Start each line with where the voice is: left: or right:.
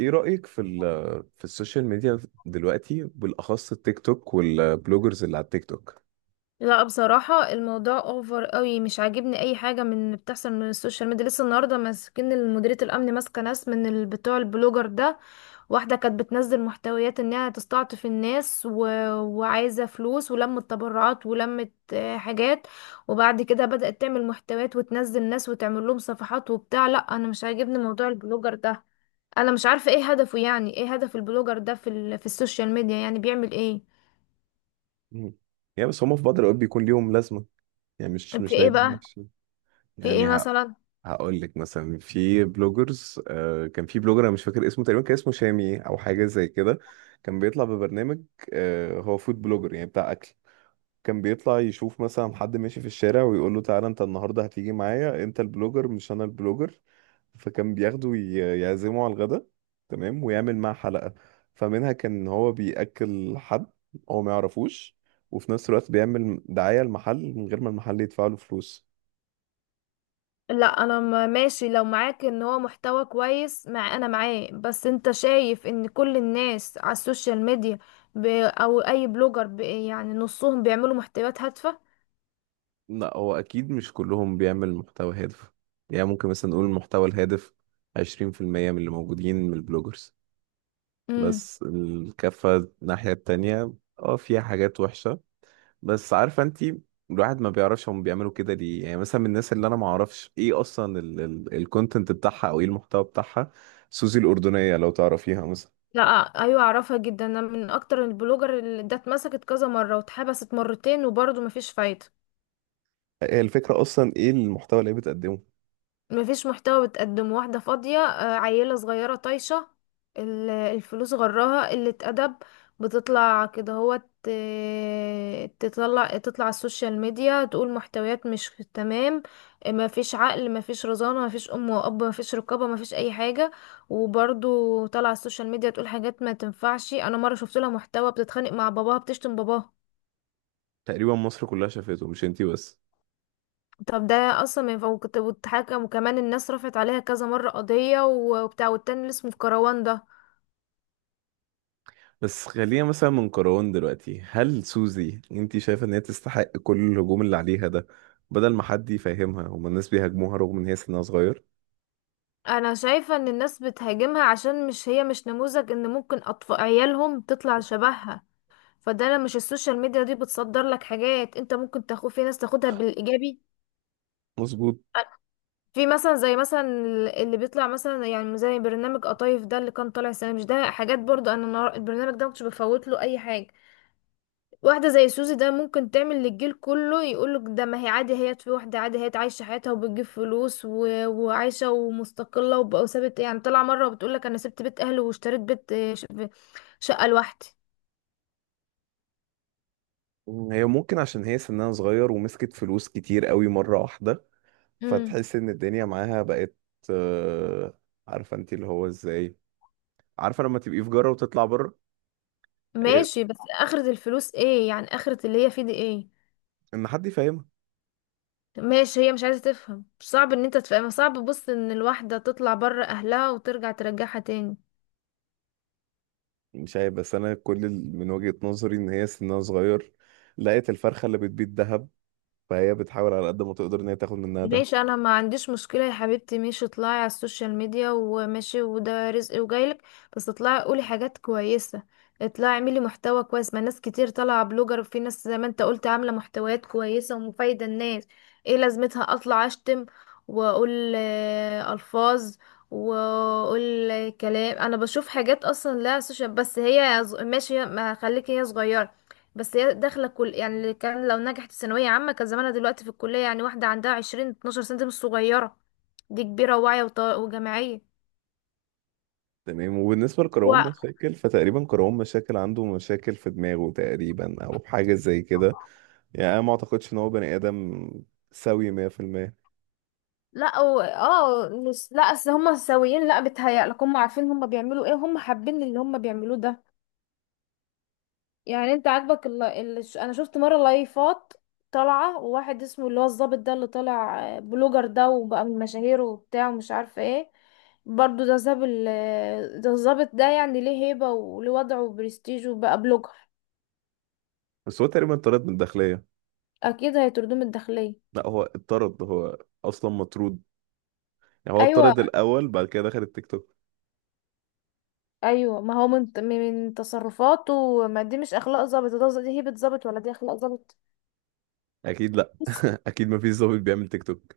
right: ايه رأيك في السوشيال ميديا دلوقتي بالاخص التيك توك والبلوجرز اللي على التيك توك؟
left: لا، بصراحة الموضوع اوفر قوي، مش عاجبني اي حاجة من اللي بتحصل من السوشيال ميديا. لسه النهاردة ماسكين مديرية الامن، ماسكة ناس من بتوع البلوجر ده. واحدة كانت بتنزل محتويات انها تستعطف الناس وعايزة فلوس ولمت تبرعات ولمت حاجات. وبعد كده بدأت تعمل محتويات وتنزل ناس وتعمل لهم صفحات وبتاع. لا، انا مش عاجبني موضوع البلوجر ده. انا مش عارفة ايه هدفه، يعني ايه هدف البلوجر ده في في السوشيال ميديا؟ يعني بيعمل ايه؟
right: مم. يعني بس هم في بعض الاوقات بيكون ليهم لازمة، يعني مش
left: في ايه
right: دايما
left: بقى؟
right: وحشين.
left: في ايه
right: يعني ه...
left: مثلا؟
right: هقول لك مثلا في بلوجرز، كان في بلوجر، انا مش فاكر اسمه، تقريبا كان اسمه شامي او حاجة زي كده. كان بيطلع ببرنامج، هو فود بلوجر، يعني بتاع اكل. كان بيطلع يشوف مثلا حد ماشي في الشارع ويقول له تعالى انت النهارده هتيجي معايا، انت البلوجر مش انا البلوجر. فكان بياخده يعزمه على الغدا، تمام، ويعمل معاه حلقة. فمنها كان هو بيأكل حد هو ما يعرفوش، وفي نفس الوقت بيعمل دعاية المحل من غير ما المحل يدفع له فلوس.
left: لا، انا ماشي لو معاك ان هو محتوى كويس، مع انا معاه، بس انت شايف ان كل الناس على السوشيال ميديا، او اي بلوجر، يعني نصهم بيعملوا محتويات هادفة.
right: لا هو اكيد مش كلهم بيعمل محتوى هادف. يعني ممكن مثلا نقول المحتوى الهادف 20% من اللي موجودين من البلوجرز.
left: امم.
right: بس الكفة، الناحية التانية، اه فيها حاجات وحشة. بس عارفه انت، الواحد ما بيعرفش هم بيعملوا كده ليه، يعني مثلا من الناس اللي انا ما اعرفش ايه اصلا الكونتنت بتاعها او ايه المحتوى بتاعها، سوزي الاردنيه لو تعرفيها مثلا.
left: لا. ايوه، اعرفها جدا. انا من اكتر البلوجر اللي ده، اتمسكت كذا مرة واتحبست مرتين، وبرضه مفيش فايدة.
right: هي الفكره اصلا ايه المحتوى اللي هي بتقدمه؟
left: مفيش محتوى بتقدمه، واحدة فاضية، عيلة صغيرة طايشة. الفلوس غراها قلة أدب. بتطلع كده هو، تطلع على السوشيال ميديا تقول محتويات مش تمام. مفيش عقل، مفيش رزانة، مفيش أم وأب، مفيش رقابة، مفيش أي حاجة. وبرضو طالعة على السوشيال ميديا تقول حاجات ما تنفعش. أنا مرة شفت لها محتوى، بتتخانق مع باباها، بتشتم باباها.
right: تقريبا مصر كلها شافته مش انتي بس.
left: طب ده اصلا ما ينفع، واتحكم، وكمان الناس رفعت عليها كذا مرة قضية وبتاع. والتاني اللي اسمه في كروان ده.
right: بس خلينا مثلا من كروان دلوقتي، هل سوزي انتي شايفه ان هي تستحق كل الهجوم اللي عليها ده؟ بدل ما حد يفهمها هما الناس بيهاجموها رغم ان هي سنها صغير.
left: انا شايفة ان الناس بتهاجمها عشان مش، هي مش نموذج ان ممكن اطفال عيالهم تطلع شبهها. فده لما مش، السوشيال ميديا دي بتصدر لك حاجات انت ممكن تاخد، في ناس تاخدها بالايجابي.
right: مظبوط.
left: في مثلا، زي مثلا، اللي بيطلع مثلا، يعني زي برنامج قطايف ده اللي كان طالع السنة، مش ده حاجات برضو. انا البرنامج ده مكنتش بفوت له اي حاجة. واحدة زي سوزي ده ممكن تعمل للجيل كله يقولك، ده ما هي عادي، هي، في واحدة عادي هي عايشة حياتها وبتجيب فلوس وعايشة ومستقلة وسابت، يعني طلع مرة وبتقولك أنا سبت بيت أهلي واشتريت بيت، شقة لوحدي.
right: هي ممكن عشان هي سنها صغير ومسكت فلوس كتير قوي مره واحده،
left: مم.
right: فتحس ان الدنيا معاها بقت. آه، عارفه انت اللي هو ازاي، عارفه لما تبقي في جره وتطلع بره. إيه،
left: ماشي، بس آخرة الفلوس ايه؟ يعني آخرة اللي هي فيه دي ايه؟
right: ان حد يفهمها.
left: ماشي، هي مش عايزة تفهم، صعب ان انت تفهم، صعب، بص، ان الواحدة تطلع بره أهلها وترجع ترجعها تاني.
right: مش عارف، بس انا من وجهه نظري ان هي سنها صغير، لقيت الفرخه اللي بتبيض ذهب، فهي بتحاول على قد ما تقدر ان هي تاخد منها ده.
left: ماشي، انا ما عنديش مشكلة يا حبيبتي، ماشي اطلعي على السوشيال ميديا، وماشي، وده رزق وجايلك. بس اطلعي قولي حاجات كويسة. اطلعي اعملي محتوى كويس، ما ناس كتير طالعة بلوجر، وفي ناس زي ما انت قلت عاملة محتويات كويسة ومفايدة الناس. ايه لازمتها اطلع اشتم، واقول الفاظ، واقول كلام؟ انا بشوف حاجات اصلا لا سوشيال. بس هي ماشي، ما خليكي، هي صغيرة. بس هي داخله كل، يعني اللي كان لو نجحت في ثانويه عامه كان زمانها دلوقتي في الكليه. يعني واحده عندها 20 سنة 12 سنة سنه، دي مش صغيره، دي كبيره وواعيه وجامعيه.
right: تمام. وبالنسبه لكرهون
left: و...
right: مشاكل، فتقريبا كرهون مشاكل عنده مشاكل في دماغه تقريبا او حاجه زي كده. يعني انا ما اعتقدش ان هو بني ادم سوي 100%.
left: لا لا، اصل هم سويين، لا بيتهيألك هم عارفين هم بيعملوا ايه، هم حابين اللي هم بيعملوه ده. يعني انت عاجبك انا شفت مره لايفات طالعه، وواحد اسمه اللي هو الظابط ده اللي طالع بلوجر ده، وبقى من مشاهير وبتاع ومش عارفه ايه. برضو ده ساب ده الظابط ده، يعني ليه هيبه وليه وضعه وبرستيج، وبقى بلوجر.
right: بس هو تقريبا اتطرد من الداخليه.
left: اكيد هيطردوه من الداخليه.
right: لا هو اتطرد، هو اصلا مطرود، يعني هو
left: ايوه.
right: اتطرد الاول بعد كده دخل التيك توك.
left: ايوه، ما هو من تصرفاته، ما دي مش اخلاق ظابط، ده دي هيبه ظابط ولا دي اخلاق ظابط؟
right: اكيد لا. اكيد ما فيش ظابط بيعمل تيك توك.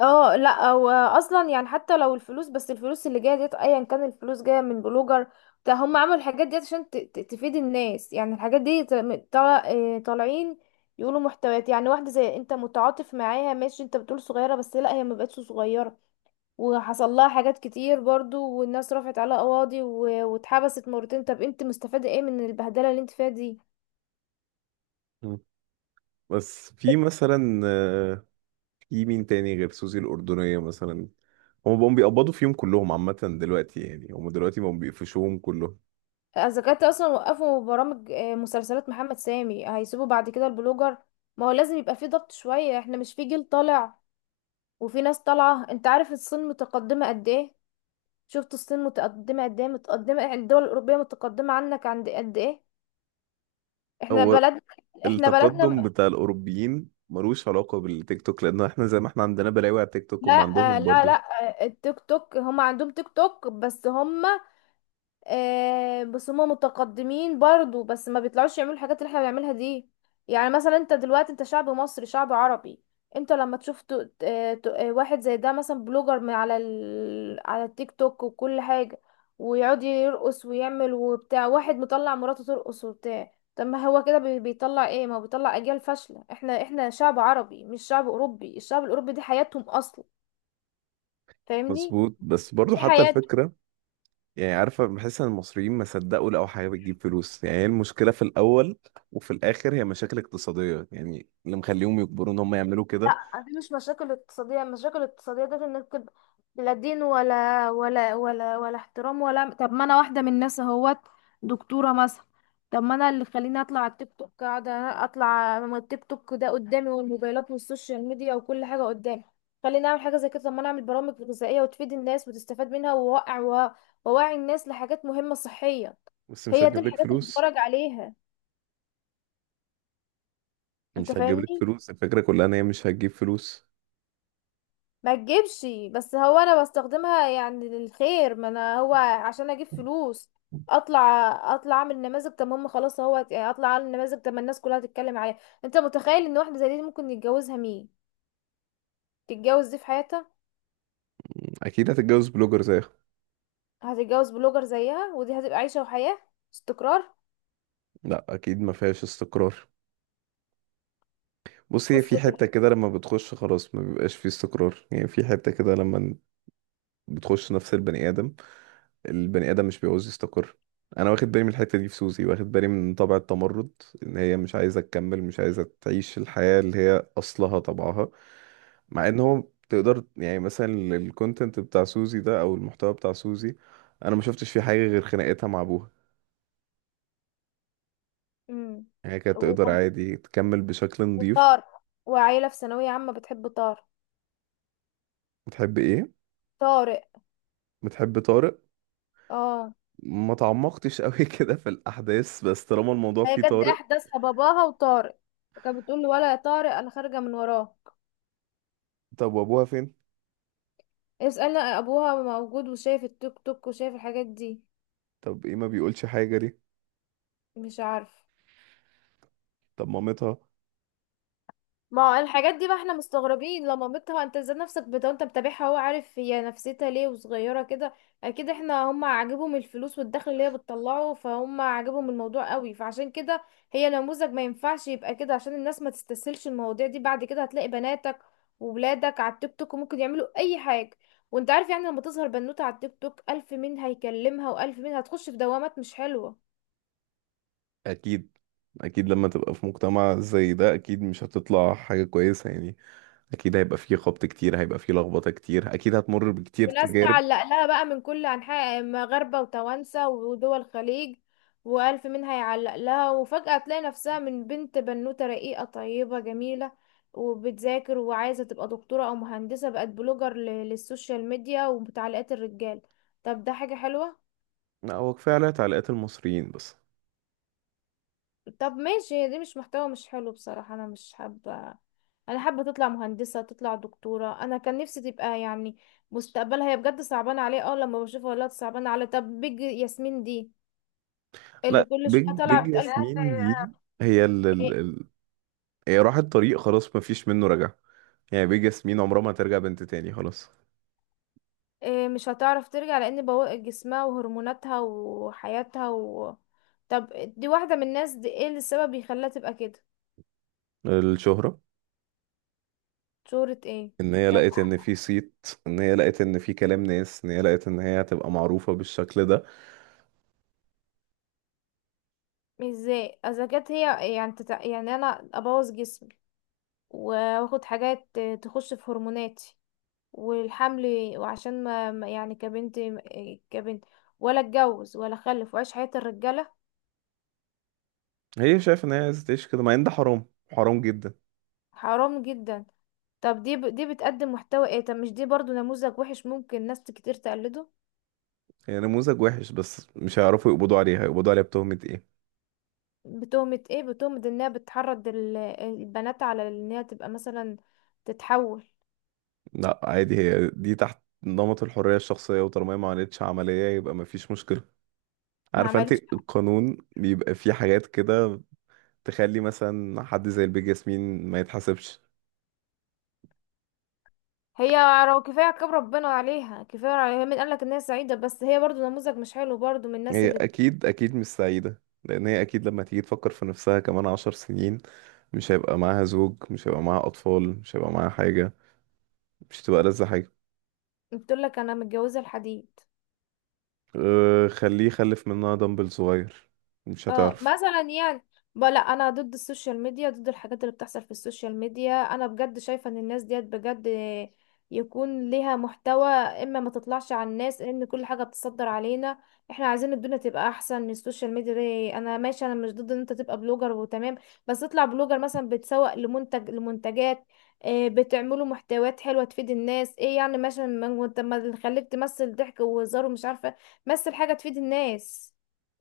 left: اه، لا هو اصلا يعني، حتى لو الفلوس، بس الفلوس اللي جايه ديت ايا كان الفلوس جايه من بلوجر، ده هم عملوا الحاجات ديت عشان تفيد الناس. يعني الحاجات دي طالعين يقولوا محتويات، يعني واحده زي انت متعاطف معاها، ماشي انت بتقول صغيره، بس لا، هي ما بقتش صغيره. وحصل لها حاجات كتير برضو، والناس رفعت عليها قواضي واتحبست مرتين. طب انت مستفاده ايه من البهدله اللي انت فيها دي؟
right: مم. بس في مثلا، في مين تاني غير سوزي الاردنيه مثلا؟ هم بقوا بيقبضوا فيهم كلهم عامه دلوقتي، يعني هم دلوقتي بقوا بيقفشوهم كلهم.
left: اذا كانت اصلا وقفوا برامج، مسلسلات محمد سامي، هيسيبوا بعد كده البلوجر؟ ما هو لازم يبقى في ضغط شوية، احنا مش في جيل طالع وفي ناس طالعة. انت عارف الصين متقدمة قد ايه؟ شفت الصين متقدمة قد ايه، متقدمة يعني الدول الأوروبية متقدمة عنك عند قد ايه؟ احنا
right: هو
left: بلد، احنا بلدنا
right: التقدم بتاع الاوروبيين ملوش علاقه بالتيك توك، لان احنا زي ما احنا عندنا بلاوي على التيك توك
left: لا.
right: هم عندهم
left: لا، لا.
right: برضو.
left: التيك توك، هم عندهم تيك توك، بس هم، بس هما متقدمين برضو، بس ما بيطلعوش يعملوا الحاجات اللي احنا بنعملها دي. يعني مثلا انت دلوقتي، انت شعب مصري، شعب عربي. انت لما تشوف واحد زي ده، مثلا بلوجر من على على التيك توك وكل حاجة، ويقعد يرقص ويعمل وبتاع، واحد مطلع مراته ترقص وبتاع. طب ما هو كده بيطلع ايه؟ ما هو بيطلع اجيال فاشلة. احنا احنا شعب عربي مش شعب اوروبي، الشعب الاوروبي دي حياتهم اصلا. فاهمني؟
right: مظبوط. بس برضو
left: دي
right: حتى
left: حياتهم.
right: الفكره، يعني عارفة، بحس ان المصريين ما صدقوا لقوا حاجة بتجيب فلوس، يعني هي المشكلة في الأول وفي الآخر هي مشاكل اقتصادية، يعني اللي مخليهم يجبروا ان هم يعملوا كده.
left: لا، دي مش مشاكل اقتصادية، المشاكل الاقتصادية دي انك تبقى لا دين ولا احترام ولا. طب ما انا واحدة من الناس اهوت، دكتورة مثلا. طب ما انا اللي خليني اطلع على التيك توك، قاعدة اطلع، ما التيك توك ده قدامي والموبايلات والسوشيال ميديا وكل حاجة قدامي. خليني اعمل حاجة زي كده، طب ما انا اعمل برامج غذائية وتفيد الناس وتستفاد منها ووقع ووعي الناس لحاجات مهمة صحية.
right: بس مش
left: هي دي
right: هتجيب لك
left: الحاجات اللي
right: فلوس.
left: بتفرج عليها. انت
right: مش هتجيب لك
left: فاهمني؟
right: فلوس، الفكرة كلها ان هي مش هتجيب فلوس.
left: ما تجيبش. بس هو انا بستخدمها يعني للخير، ما انا هو عشان اجيب فلوس اطلع؟ اطلع اعمل نماذج، طب هم خلاص، هو يعني اطلع اعمل نماذج طب ما الناس كلها تتكلم عليها. انت متخيل ان واحده زي دي ممكن يتجوزها مين؟ تتجوز دي في حياتها؟
right: أكيد هتتجوز بلوجر زيها.
left: هتتجوز بلوجر زيها، ودي هتبقى عيشه وحياه، استقرار.
right: لا أكيد ما فيهاش استقرار. بص هي
left: بص،
right: في حتة كده لما بتخش خلاص ما بيبقاش فيه استقرار، يعني في حتة كده لما بتخش نفس البني آدم، البني ادم مش بيعوز يستقر. انا واخد بالي من الحته دي في سوزي، واخد بالي من طبع التمرد، ان هي مش عايزه تكمل، مش عايزه تعيش الحياه اللي هي اصلها طبعها. مع ان هو تقدر يعني مثلا الكونتنت بتاع سوزي ده او المحتوى بتاع سوزي، انا ما شفتش فيه حاجه غير خناقتها مع ابوها.
left: امم،
right: يعني هي كانت تقدر عادي تكمل بشكل نظيف.
left: وطار، وعيله في ثانويه عامه، بتحب طار،
right: بتحب ايه؟
left: طارق.
right: بتحب طارق.
left: اه،
right: ما تعمقتش قوي كده في الاحداث، بس طالما الموضوع
left: هي
right: فيه
left: كانت دي
right: طارق.
left: احداثها، باباها وطارق. كانت بتقول له، ولا يا طارق انا خارجه من وراه.
right: طب وابوها فين؟
left: اسألنا، ابوها موجود وشايف التيك توك وشايف الحاجات دي.
right: طب ايه، ما بيقولش حاجه ليه؟
left: مش عارف.
right: طب مامتها؟
left: ما هو الحاجات دي بقى، احنا مستغربين لما، مامتها انت ازاي نفسك بتاع انت متابعها، هو عارف هي نفسيتها ليه وصغيرة كده؟ اكيد، احنا هم عاجبهم الفلوس والدخل اللي هي بتطلعه، فهم عاجبهم الموضوع قوي، فعشان كده هي نموذج ما ينفعش يبقى كده، عشان الناس ما تستسهلش المواضيع دي. بعد كده هتلاقي بناتك وولادك على التيك توك، وممكن يعملوا اي حاجة. وانت عارف يعني، لما تظهر بنوتة على التيك توك الف مين هيكلمها، والف مين هتخش في دوامات مش حلوة.
right: اكيد اكيد لما تبقى في مجتمع زي ده اكيد مش هتطلع حاجة كويسة، يعني اكيد هيبقى فيه خبط كتير، هيبقى فيه لخبطة كتير، اكيد هتمر بكتير
left: وناس
right: تجارب.
left: تعلق لها بقى من كل أنحاء، مغاربة وتوانسة ودول الخليج، وألف منها يعلق لها، وفجأة تلاقي نفسها من بنت بنوتة رقيقة طيبة جميلة وبتذاكر وعايزة تبقى دكتورة أو مهندسة، بقت بلوجر للسوشيال ميديا وبتعليقات الرجال. طب ده حاجة حلوة؟
right: لا هو كفاية عليها تعليقات المصريين بس.
left: طب ماشي، هي دي مش محتوى، مش حلو بصراحة، أنا مش حابة. أنا حابة تطلع مهندسة، تطلع دكتورة، أنا كان نفسي تبقى، يعني مستقبلها هي بجد صعبانة عليه. اه، لما بشوفها والله صعبانة على. طب بيج ياسمين دي، اللي
right: لا
left: كل
right: بيج
left: شويه
right: بيج
left: طالعه بتقول،
right: ياسمين دي، هي ال ال
left: إيه؟
right: ال هي راحت طريق خلاص مفيش منه رجع. يعني بيج ياسمين عمرها ما ترجع بنت تاني، خلاص.
left: إيه، مش هتعرف ترجع، لان بوق جسمها وهرموناتها وحياتها طب، دي واحده من الناس، دي ايه اللي السبب بيخليها تبقى كده؟
right: الشهرة.
left: شهرة ايه؟
right: ان هي
left: طب،
right: لقت ان في صيت، ان هي لقت ان في كلام ناس، ان هي لقت ان هي هتبقى معروفة بالشكل ده.
left: ازاي اذا كانت هي يعني يعني انا ابوظ جسمي، واخد حاجات تخش في هرموناتي والحمل، وعشان ما يعني كبنت، كبنت، ولا اتجوز ولا اخلف واعيش حياة الرجاله؟
right: هي شايفة ان هي عايزة تعيش كده مع ان ده حرام، حرام جدا.
left: حرام جدا. طب دي دي بتقدم محتوى ايه؟ طب مش دي برضو نموذج وحش ممكن ناس كتير تقلده؟
right: هي نموذج وحش بس مش هيعرفوا يقبضوا عليها، يقبضوا عليها بتهمة ايه؟
left: بتهمة ايه؟ بتهمة انها بتحرض البنات على انها تبقى مثلا تتحول.
right: لا عادي هي دي تحت نمط الحرية الشخصية، وطالما هي ما عملتش عملية يبقى ما فيش مشكلة.
left: ما
right: عارفة انت
left: عملتش.
right: القانون بيبقى فيه حاجات كده، تخلي مثلا حد زي البيج ياسمين ما يتحاسبش.
left: هي لو، كفاية كتاب ربنا عليها، كفاية عليها، مين قالك انها سعيدة؟ بس هي برضو نموذج مش حلو برضو، من الناس
right: هي
left: اللي
right: اكيد اكيد مش سعيدة، لان هي اكيد لما تيجي تفكر في نفسها كمان 10 سنين، مش هيبقى معاها زوج، مش هيبقى معاها اطفال، مش هيبقى معاها حاجة، مش هتبقى لذة حاجة.
left: بتقولك انا متجوزة الحديد.
right: أه خليه يخلف منها دمبل صغير. مش
left: اه،
right: هتعرف.
left: مثلا يعني، لا، انا ضد السوشيال ميديا، ضد الحاجات اللي بتحصل في السوشيال ميديا. انا بجد شايفة ان الناس ديت بجد يكون ليها محتوى، اما ما تطلعش على الناس ان كل حاجة بتصدر علينا. احنا عايزين الدنيا تبقى احسن. السوشيال ميديا دي، انا ماشي، انا مش ضد ان انت تبقى بلوجر وتمام. بس اطلع بلوجر مثلا بتسوق لمنتج، لمنتجات، إيه، بتعملوا محتويات حلوة تفيد الناس. ايه يعني مثلا وانت ما تخليك تمثل ضحك وهزار ومش عارفة. مثل حاجة تفيد الناس.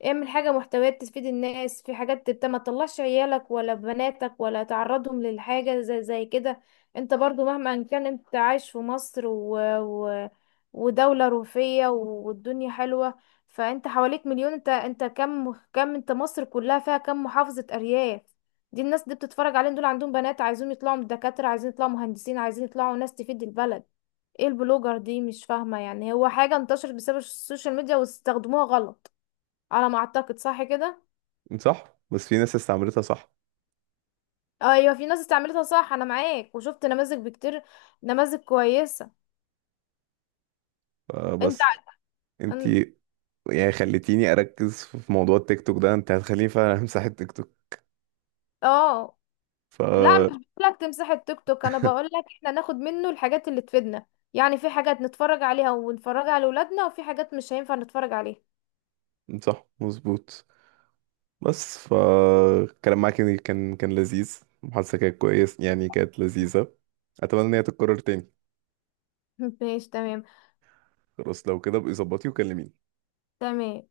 left: اعمل حاجة، محتويات تفيد الناس في حاجات تبت، ما تطلعش عيالك ولا بناتك ولا تعرضهم للحاجة زي كده. انت برضو مهما كان انت عايش في مصر ودولة روفية والدنيا حلوة. فانت حواليك مليون، انت كم، انت مصر كلها فيها كم محافظة، ارياف. دي الناس دي بتتفرج عليهم، دول عندهم بنات عايزين يطلعوا دكاترة، عايزين يطلعوا مهندسين، عايزين يطلعوا ناس تفيد البلد. ايه البلوجر دي مش فاهمة، يعني هو حاجة انتشرت بسبب السوشيال ميديا واستخدموها غلط، على ما اعتقد، صح كده؟
right: صح، بس في ناس استعملتها صح.
left: ايوه، في ناس استعملتها صح، انا معاك وشفت نماذج بكتير، نماذج كويسه. انت،
right: بس
left: أن-
right: انتي يعني خليتيني اركز في موضوع التيك توك ده، انت هتخليني فعلا امسح التيك توك.
left: اه،
right: ف
left: لا مش، بقولك تمسح التيك توك؟ انا بقولك احنا ناخد منه الحاجات اللي تفيدنا. يعني في حاجات نتفرج عليها ونفرجها على ولادنا، وفي حاجات مش هينفع نتفرج عليها.
right: صح مظبوط. بس الكلام معاك يعني كان لذيذ، المحادثة كانت كويس يعني كانت لذيذة، اتمنى ان هي تتكرر تاني.
left: ماشي، تمام.
right: خلاص لو كده بقى ظبطي وكلميني.
left: تمام.